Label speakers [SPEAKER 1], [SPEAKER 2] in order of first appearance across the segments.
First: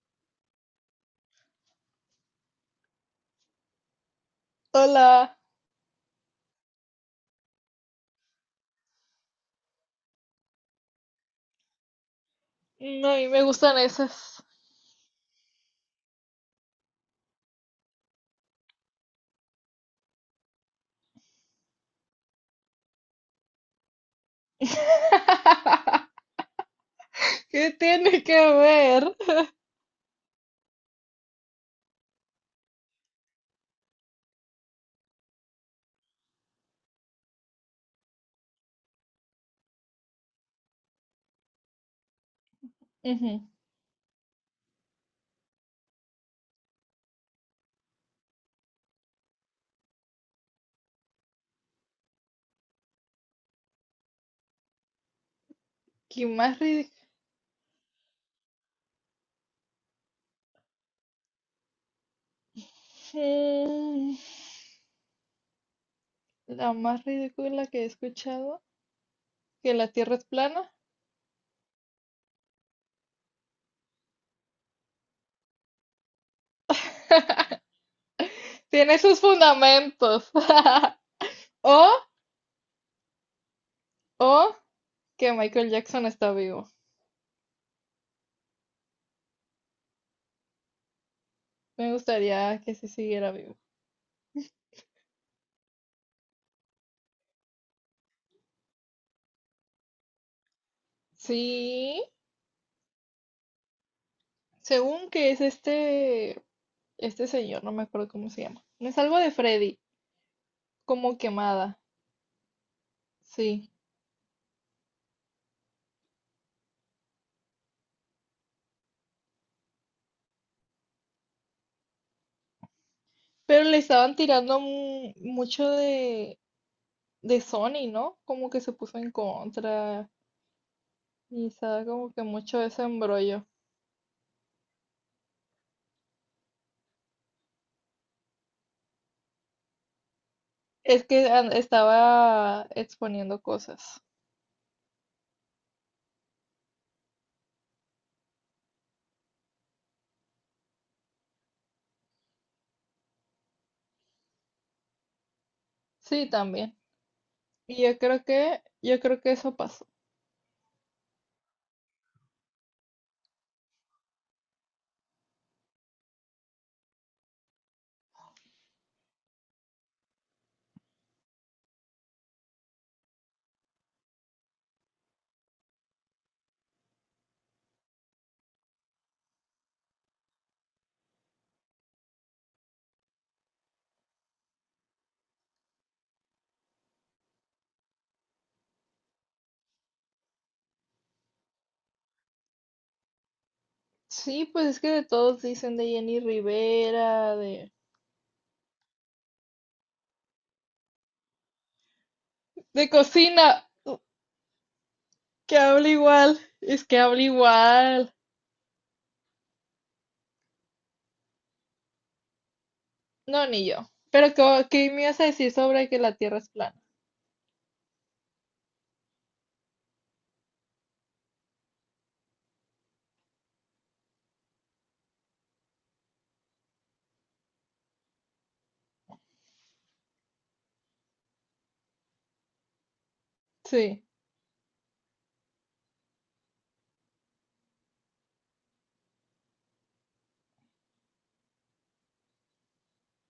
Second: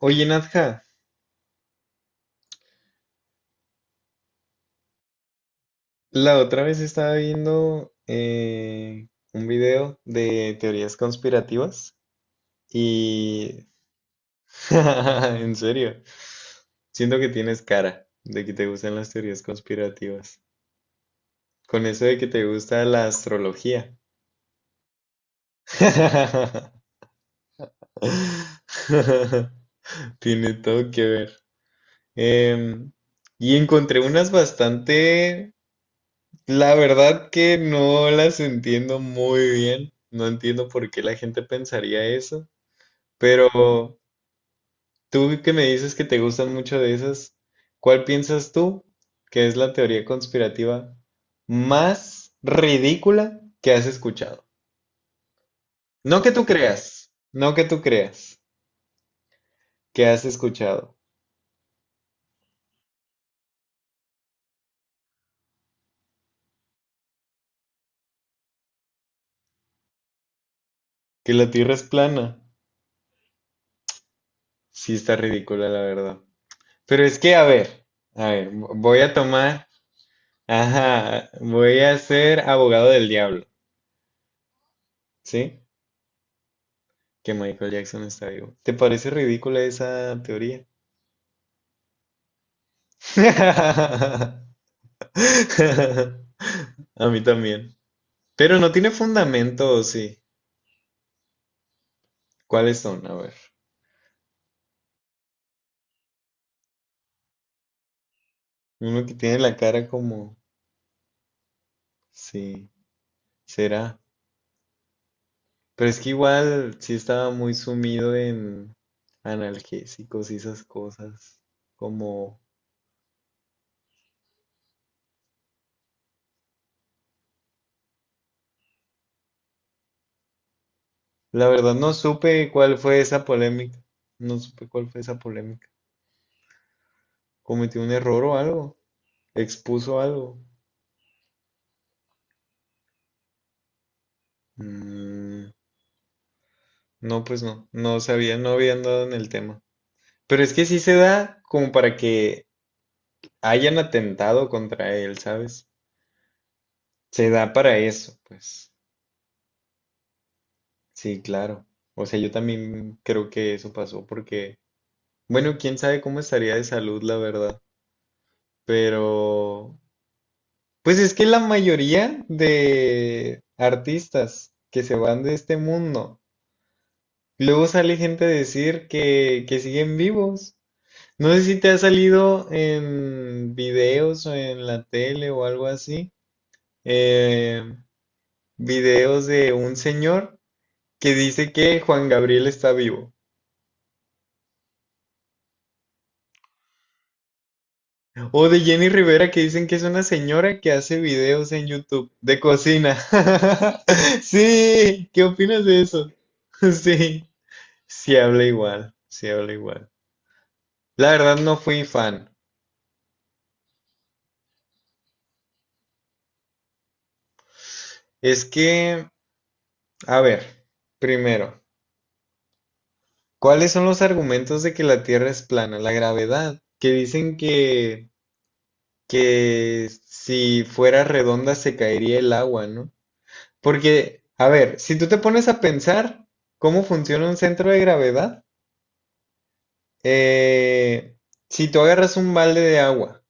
[SPEAKER 1] Oye, Nadja,
[SPEAKER 2] Hola.
[SPEAKER 1] la otra vez estaba viendo un video de teorías conspirativas
[SPEAKER 2] No, a mí me
[SPEAKER 1] y
[SPEAKER 2] gustan esas.
[SPEAKER 1] en serio, siento que tienes cara de que te gustan las teorías conspirativas. Con eso de que te gusta la astrología.
[SPEAKER 2] ¿Qué tiene que ver?
[SPEAKER 1] Tiene todo que ver. Em, y encontré unas bastante. La verdad que no las entiendo muy bien. No entiendo por qué la gente pensaría eso.
[SPEAKER 2] Ujú.
[SPEAKER 1] Pero tú que me dices que te gustan mucho de esas, ¿cuál piensas tú que es la teoría conspirativa más ridícula que has escuchado? No
[SPEAKER 2] ¿Qué
[SPEAKER 1] que tú
[SPEAKER 2] más
[SPEAKER 1] creas,
[SPEAKER 2] ridícula?
[SPEAKER 1] no que tú creas, que has escuchado.
[SPEAKER 2] La más ridícula que he escuchado, que la Tierra es plana.
[SPEAKER 1] Que la Tierra es plana. Sí está ridícula, la verdad. Pero es que, a ver,
[SPEAKER 2] Tiene
[SPEAKER 1] voy a
[SPEAKER 2] sus
[SPEAKER 1] tomar.
[SPEAKER 2] fundamentos.
[SPEAKER 1] Ajá, voy
[SPEAKER 2] O,
[SPEAKER 1] a ser abogado del diablo.
[SPEAKER 2] o que
[SPEAKER 1] ¿Sí?
[SPEAKER 2] Michael Jackson está vivo.
[SPEAKER 1] Que Michael Jackson está vivo. ¿Te parece ridícula esa teoría?
[SPEAKER 2] Me gustaría que sí siguiera vivo.
[SPEAKER 1] A mí también. Pero no tiene fundamento, ¿o sí?
[SPEAKER 2] Sí,
[SPEAKER 1] ¿Cuáles son? A ver.
[SPEAKER 2] según que es este señor, no me acuerdo cómo se llama. No. Es
[SPEAKER 1] Uno que
[SPEAKER 2] algo de
[SPEAKER 1] tiene la
[SPEAKER 2] Freddy,
[SPEAKER 1] cara como...
[SPEAKER 2] como quemada.
[SPEAKER 1] Sí,
[SPEAKER 2] Sí.
[SPEAKER 1] será. Pero es que igual sí estaba muy sumido en analgésicos y esas cosas. Como...
[SPEAKER 2] Pero le estaban tirando mucho de Sony, ¿no? Como que se puso en contra
[SPEAKER 1] La
[SPEAKER 2] y
[SPEAKER 1] verdad
[SPEAKER 2] estaba
[SPEAKER 1] no
[SPEAKER 2] como que
[SPEAKER 1] supe
[SPEAKER 2] mucho
[SPEAKER 1] cuál
[SPEAKER 2] ese
[SPEAKER 1] fue esa
[SPEAKER 2] embrollo.
[SPEAKER 1] polémica. No supe cuál fue esa polémica. ¿Cometió un error o algo? ¿Expuso algo?
[SPEAKER 2] Es que estaba exponiendo cosas.
[SPEAKER 1] Mm, no, pues no, no sabía, no había andado en el tema. Pero es que sí se da como para que hayan atentado contra él, ¿sabes?
[SPEAKER 2] Sí, también.
[SPEAKER 1] Se da para
[SPEAKER 2] Y
[SPEAKER 1] eso, pues.
[SPEAKER 2] yo creo que eso pasó.
[SPEAKER 1] Sí, claro. O sea, yo también creo que eso pasó porque, bueno, quién sabe cómo estaría de salud, la verdad. Pero, pues es que la mayoría de artistas que se van de este mundo, luego sale gente a decir que siguen vivos. No sé si te ha salido en videos o en la tele o algo así, eh, videos de un señor que dice que Juan Gabriel está vivo.
[SPEAKER 2] Sí, pues es que de todos dicen de Jenny Rivera,
[SPEAKER 1] O de Jenny Rivera que dicen que es una señora que hace videos en YouTube de
[SPEAKER 2] de
[SPEAKER 1] cocina.
[SPEAKER 2] cocina,
[SPEAKER 1] Sí, ¿qué
[SPEAKER 2] que
[SPEAKER 1] opinas de
[SPEAKER 2] habla
[SPEAKER 1] eso?
[SPEAKER 2] igual, es que habla
[SPEAKER 1] Sí,
[SPEAKER 2] igual.
[SPEAKER 1] sí habla igual, sí habla igual. La verdad no fui fan.
[SPEAKER 2] No, ni yo. Pero, ¿ qué me ibas a decir sobre que la Tierra es plana?
[SPEAKER 1] Es que, a ver, primero, ¿cuáles son los argumentos de que la Tierra es plana? La gravedad, que dicen que si fuera redonda se caería el agua, ¿no?
[SPEAKER 2] Sí.
[SPEAKER 1] Porque, a ver, si tú te pones a pensar cómo funciona un centro de gravedad, eh, si tú agarras un balde de agua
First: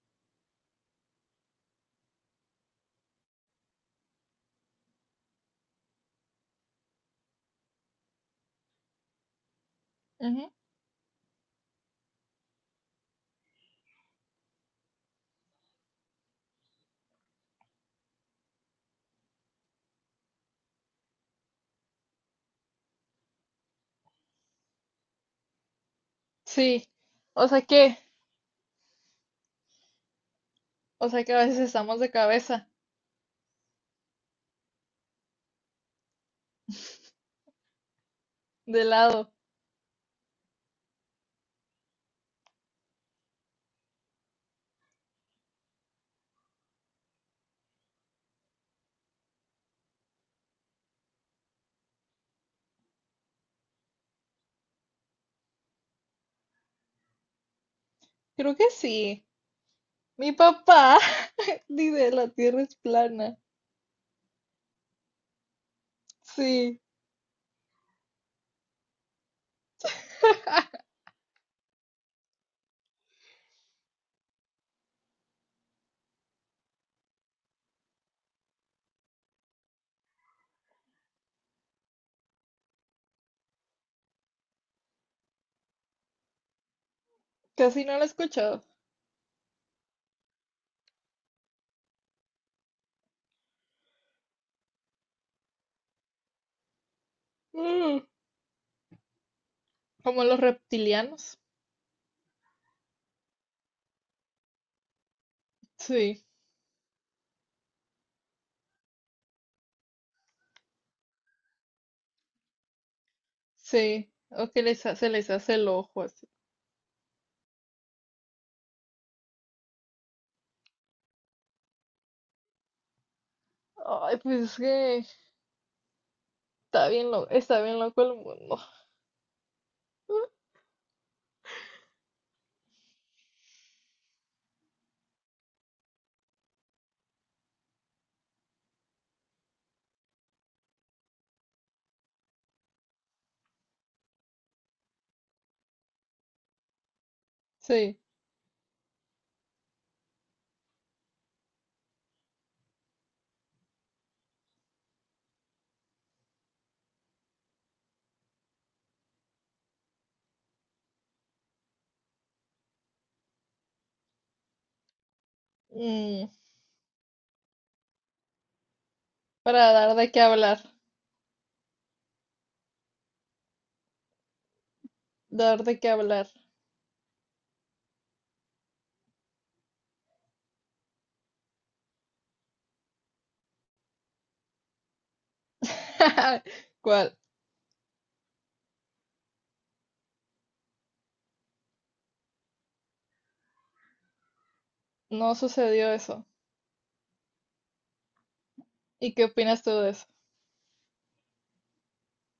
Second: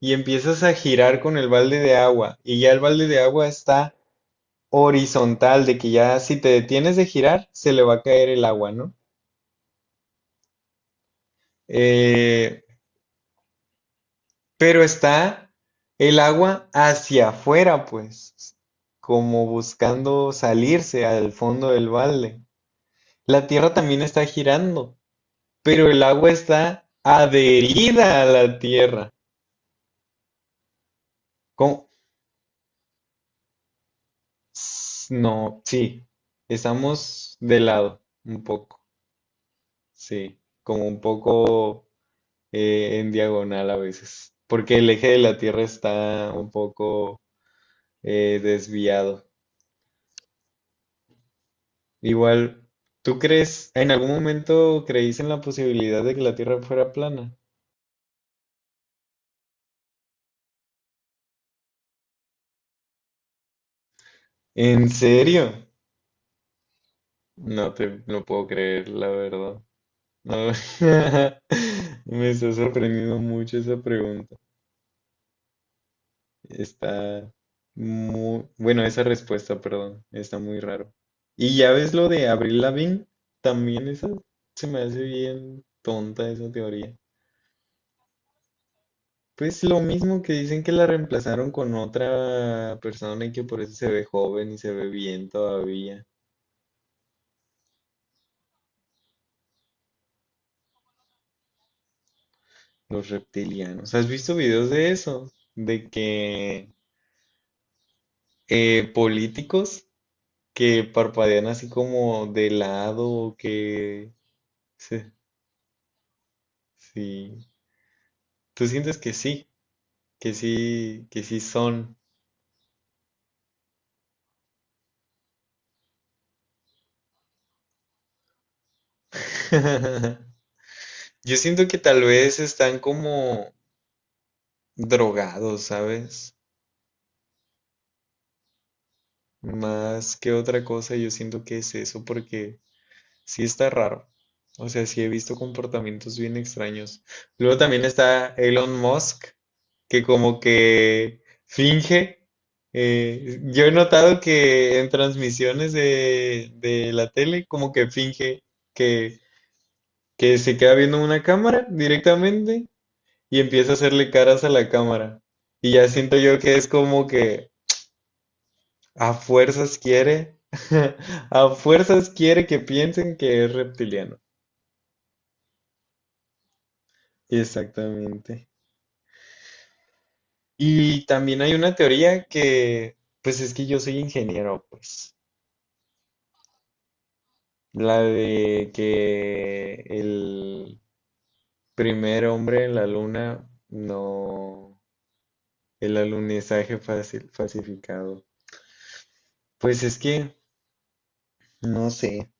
[SPEAKER 1] y empiezas a girar con el balde de agua y ya el balde de agua está horizontal, de que ya si te detienes de girar, se le va a caer el agua, ¿no? Eh, pero está el agua hacia afuera pues, como buscando salirse al fondo del balde. La tierra también está girando, pero el agua
[SPEAKER 2] Sí,
[SPEAKER 1] está
[SPEAKER 2] o sea que,
[SPEAKER 1] adherida a la tierra.
[SPEAKER 2] o sea que a veces
[SPEAKER 1] ¿Cómo?
[SPEAKER 2] estamos de cabeza,
[SPEAKER 1] No, sí, estamos de lado, un poco,
[SPEAKER 2] de lado.
[SPEAKER 1] sí, como un poco en diagonal a veces, porque el eje de la tierra está un poco desviado. Igual, ¿tú crees, en algún momento creíste en la posibilidad de que la Tierra fuera plana?
[SPEAKER 2] Creo que sí. Mi papá dice la Tierra es plana.
[SPEAKER 1] ¿En serio?
[SPEAKER 2] Sí,
[SPEAKER 1] No te lo puedo creer, la verdad. No, me está sorprendiendo mucho esa pregunta. Está muy, bueno, esa respuesta, perdón, está muy raro. Y ya ves lo de Avril Lavigne, también esa se me hace bien tonta esa teoría.
[SPEAKER 2] casi no lo he escuchado.
[SPEAKER 1] Pues lo mismo que dicen que la reemplazaron con otra persona y que por eso se ve joven y se ve bien todavía.
[SPEAKER 2] Mm, como los reptilianos.
[SPEAKER 1] Los reptilianos. ¿Has visto videos de eso? De
[SPEAKER 2] Sí,
[SPEAKER 1] que políticos que parpadean así como de lado o
[SPEAKER 2] sí.
[SPEAKER 1] que...
[SPEAKER 2] O que
[SPEAKER 1] Sí,
[SPEAKER 2] se les hace el ojo así.
[SPEAKER 1] sí. ¿Tú sientes que sí? Que sí, que sí son.
[SPEAKER 2] Ay, pues es que está bien loco el mundo.
[SPEAKER 1] Yo siento que tal vez están como drogados, ¿sabes? Más que otra cosa, yo siento que es eso porque sí está raro. O sea, sí he visto comportamientos bien extraños. Luego también
[SPEAKER 2] Sí.
[SPEAKER 1] está Elon Musk, que como que finge. Yo he notado que en transmisiones de la tele, como que finge que, que se queda viendo una cámara directamente y empieza a hacerle caras a la cámara. Y ya siento
[SPEAKER 2] Mm,
[SPEAKER 1] yo que es como que, a
[SPEAKER 2] para
[SPEAKER 1] fuerzas
[SPEAKER 2] dar de qué
[SPEAKER 1] quiere,
[SPEAKER 2] hablar,
[SPEAKER 1] a fuerzas quiere que piensen que es reptiliano.
[SPEAKER 2] dar de qué hablar.
[SPEAKER 1] Exactamente. Y también hay una teoría que, pues es que yo soy ingeniero, pues,
[SPEAKER 2] ¿Cuál?
[SPEAKER 1] la de que el primer hombre en la luna no,
[SPEAKER 2] No sucedió
[SPEAKER 1] el
[SPEAKER 2] eso.
[SPEAKER 1] alunizaje fácil, falsificado.
[SPEAKER 2] ¿Y qué opinas tú
[SPEAKER 1] Pues
[SPEAKER 2] de
[SPEAKER 1] es
[SPEAKER 2] eso?
[SPEAKER 1] que, no sé,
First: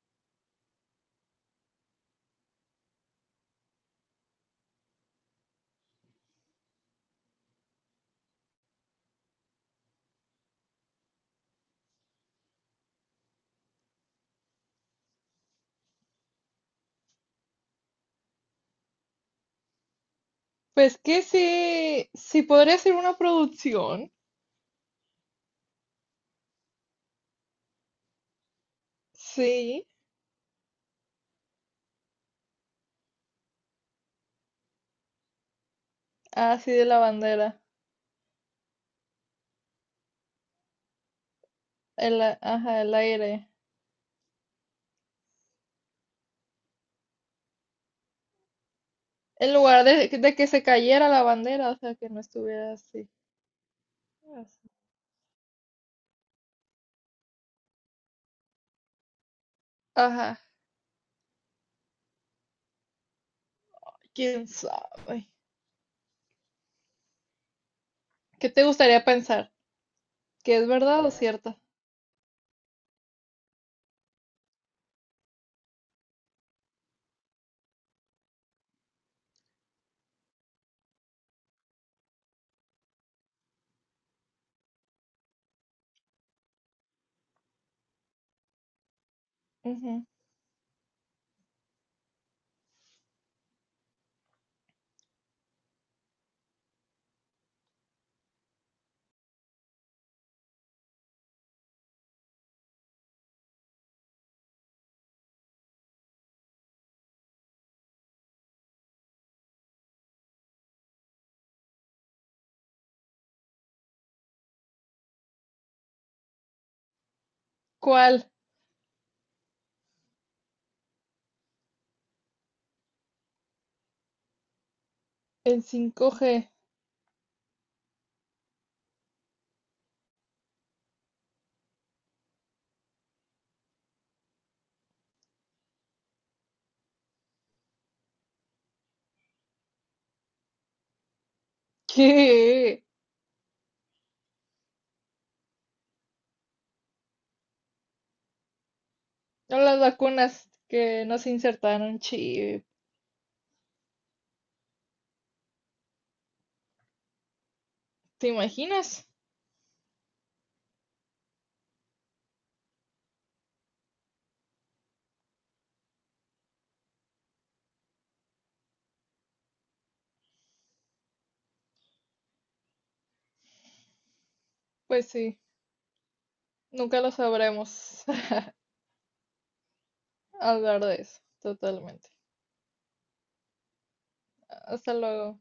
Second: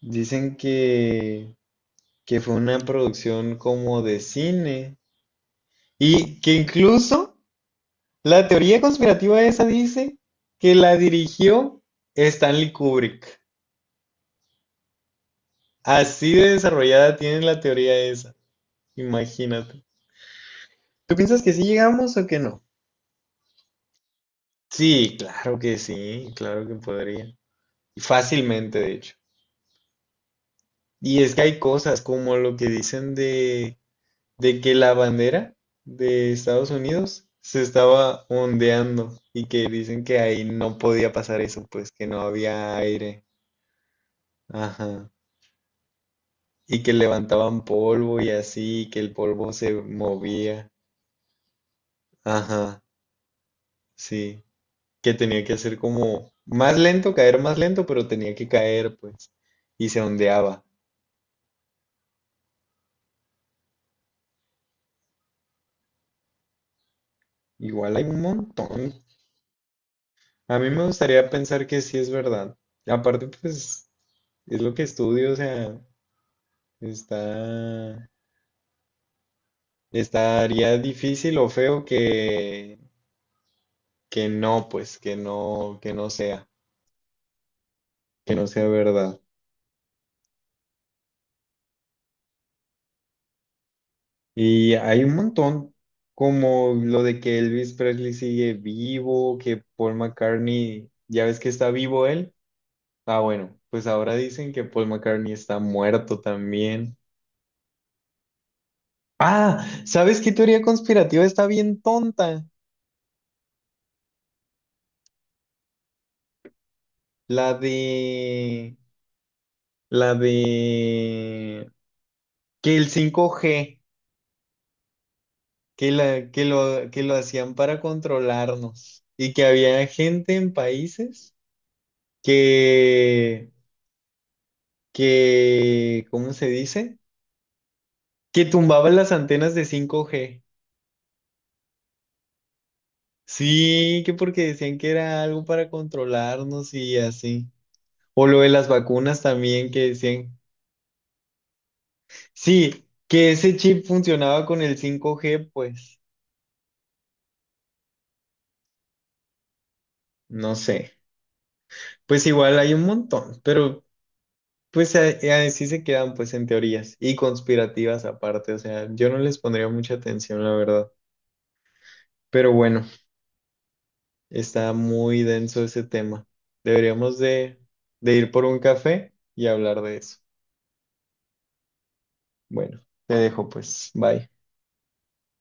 [SPEAKER 1] dicen que fue una producción como de cine y que incluso... La teoría conspirativa esa dice que la dirigió Stanley Kubrick. Así de desarrollada tiene la teoría esa. Imagínate.
[SPEAKER 2] Pues
[SPEAKER 1] ¿Tú
[SPEAKER 2] que
[SPEAKER 1] piensas que sí
[SPEAKER 2] sí,
[SPEAKER 1] llegamos o que
[SPEAKER 2] sí
[SPEAKER 1] no?
[SPEAKER 2] podría ser una producción,
[SPEAKER 1] Sí, claro que podría. Y fácilmente, de hecho.
[SPEAKER 2] sí,
[SPEAKER 1] Y es que hay cosas como lo que dicen de que la bandera de
[SPEAKER 2] así
[SPEAKER 1] Estados
[SPEAKER 2] de la
[SPEAKER 1] Unidos
[SPEAKER 2] bandera,
[SPEAKER 1] se estaba ondeando y que dicen que ahí no podía pasar eso, pues que no había
[SPEAKER 2] ajá, el
[SPEAKER 1] aire.
[SPEAKER 2] aire,
[SPEAKER 1] Ajá. Y que levantaban polvo y así, que el polvo
[SPEAKER 2] en
[SPEAKER 1] se
[SPEAKER 2] lugar de que se
[SPEAKER 1] movía.
[SPEAKER 2] cayera la bandera, o sea, que no estuviera
[SPEAKER 1] Ajá,
[SPEAKER 2] así,
[SPEAKER 1] sí.
[SPEAKER 2] así.
[SPEAKER 1] Que tenía que hacer como más lento, caer más lento, pero tenía que caer, pues. Y se
[SPEAKER 2] Ajá,
[SPEAKER 1] ondeaba.
[SPEAKER 2] quién sabe.
[SPEAKER 1] Igual hay un
[SPEAKER 2] ¿Qué te
[SPEAKER 1] montón.
[SPEAKER 2] gustaría pensar?
[SPEAKER 1] A
[SPEAKER 2] ¿Que
[SPEAKER 1] mí
[SPEAKER 2] es
[SPEAKER 1] me
[SPEAKER 2] verdad o
[SPEAKER 1] gustaría
[SPEAKER 2] cierta?
[SPEAKER 1] pensar que sí es verdad. Aparte, pues, es lo que estudio, o sea, está, estaría difícil o feo que no, pues, que no sea verdad.
[SPEAKER 2] Ujú.
[SPEAKER 1] Y hay un montón, como lo de que Elvis Presley sigue vivo, que Paul McCartney, ya ves que está vivo él. Ah, bueno, pues ahora dicen que Paul McCartney está muerto también. Ah, ¿sabes qué teoría conspirativa está bien tonta? La
[SPEAKER 2] ¿Cuál?
[SPEAKER 1] de, la de que el 5G,
[SPEAKER 2] El
[SPEAKER 1] que
[SPEAKER 2] cinco
[SPEAKER 1] la, que
[SPEAKER 2] g
[SPEAKER 1] lo, que lo hacían para controlarnos y que había gente en países que que, ¿cómo se dice? Que tumbaban las antenas de 5G.
[SPEAKER 2] ¿Qué?
[SPEAKER 1] Sí, que porque decían que era algo para controlarnos y así. O lo de las vacunas
[SPEAKER 2] No,
[SPEAKER 1] también
[SPEAKER 2] las
[SPEAKER 1] que decían.
[SPEAKER 2] vacunas que nos insertaron chip.
[SPEAKER 1] Sí, que ese chip funcionaba con el 5G, pues
[SPEAKER 2] ¿Te imaginas?
[SPEAKER 1] no sé. Pues igual hay un montón, pero pues así se quedan pues en teorías y conspirativas aparte. O sea, yo no les pondría mucha atención, la verdad. Pero bueno. Está
[SPEAKER 2] Pues
[SPEAKER 1] muy
[SPEAKER 2] sí,
[SPEAKER 1] denso ese tema.
[SPEAKER 2] nunca lo
[SPEAKER 1] Deberíamos
[SPEAKER 2] sabremos.
[SPEAKER 1] de ir por un café y hablar de eso.
[SPEAKER 2] Hablar de eso, totalmente.
[SPEAKER 1] Bueno, te dejo pues. Bye.
[SPEAKER 2] Hasta luego.